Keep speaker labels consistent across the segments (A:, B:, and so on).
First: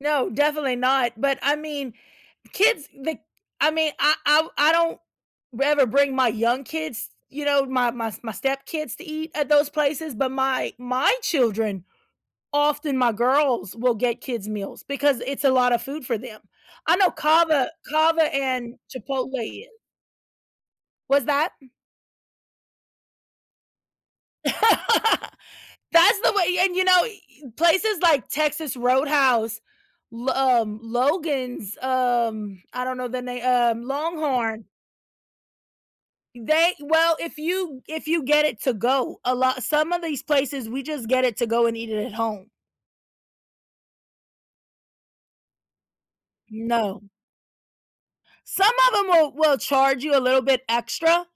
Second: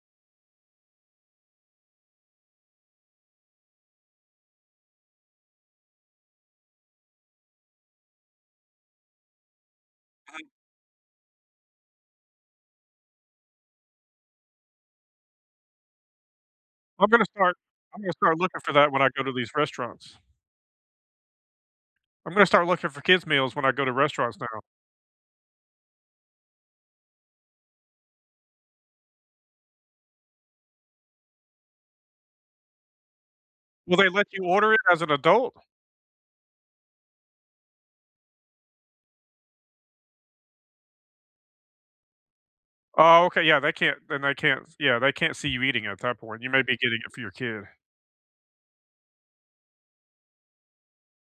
A: No, definitely not, but, I mean, kids, the I mean, I I w I don't rather bring my young kids, you know, my my s my step kids to eat at those places, but
B: Uh-huh.
A: my my children, often my girls will get kids meals because it's a lot of food for them. I
B: I'm
A: know
B: gonna start
A: CAVA
B: I'm gonna
A: CAVA
B: start looking for
A: and
B: that when I go
A: Chipotle
B: to these
A: i
B: restaurants.
A: What's that?
B: I'm gonna start looking for kids meals when I go to restaurants now.
A: That's the way and, you know, y places like Texas Roadhouse, L um, Logan's, um, I don't know the na um,
B: Will they let you
A: LongHorn
B: order it as an adult?
A: They well, if you g if you get it to go, a lot some of these places, we just get it to go and eat it at home.
B: Oh, okay, yeah, they can't then they can't s yeah, they can't see you eating at that point. You may be getting
A: No.
B: it for your kid.
A: Some of 'em will will charge you a little bit extra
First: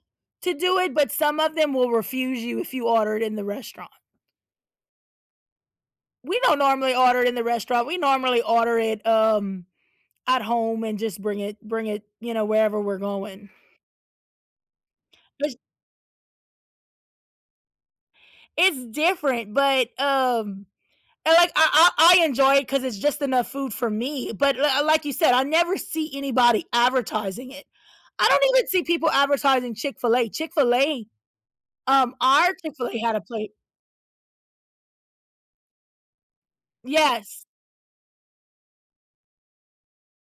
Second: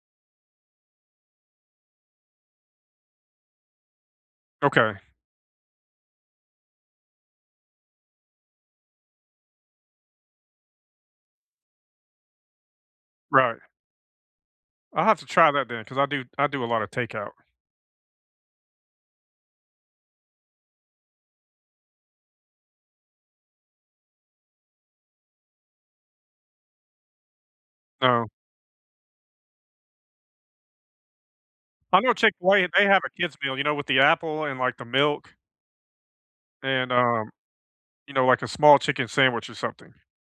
A: to do it, but some of them will refuse you if you order it in the restaurant.
B: Okay.
A: We don't normally order in the restaurant, we normally order it, um, at home, and just bring it bring it, you know, wherever we're going.
B: Right. I'll have to try
A: But
B: that then 'cause I do I do a lotta takeout.
A: It's different, but, um and, like, I I I enjoy it 'cause it's just enough food for me, but l uh, like you said, I never see anybody advertising it.
B: No.
A: I don't even see people advertising Chick-fil-A. Chick-fil-A,
B: I know
A: um, our
B: Chick-fil-A, if they
A: Chick-fil-A
B: have a
A: had a
B: kids
A: plate.
B: meal, you know, with the apple, and, like, the milk and, um,
A: Yes.
B: you know, like, a small chicken sandwich or something.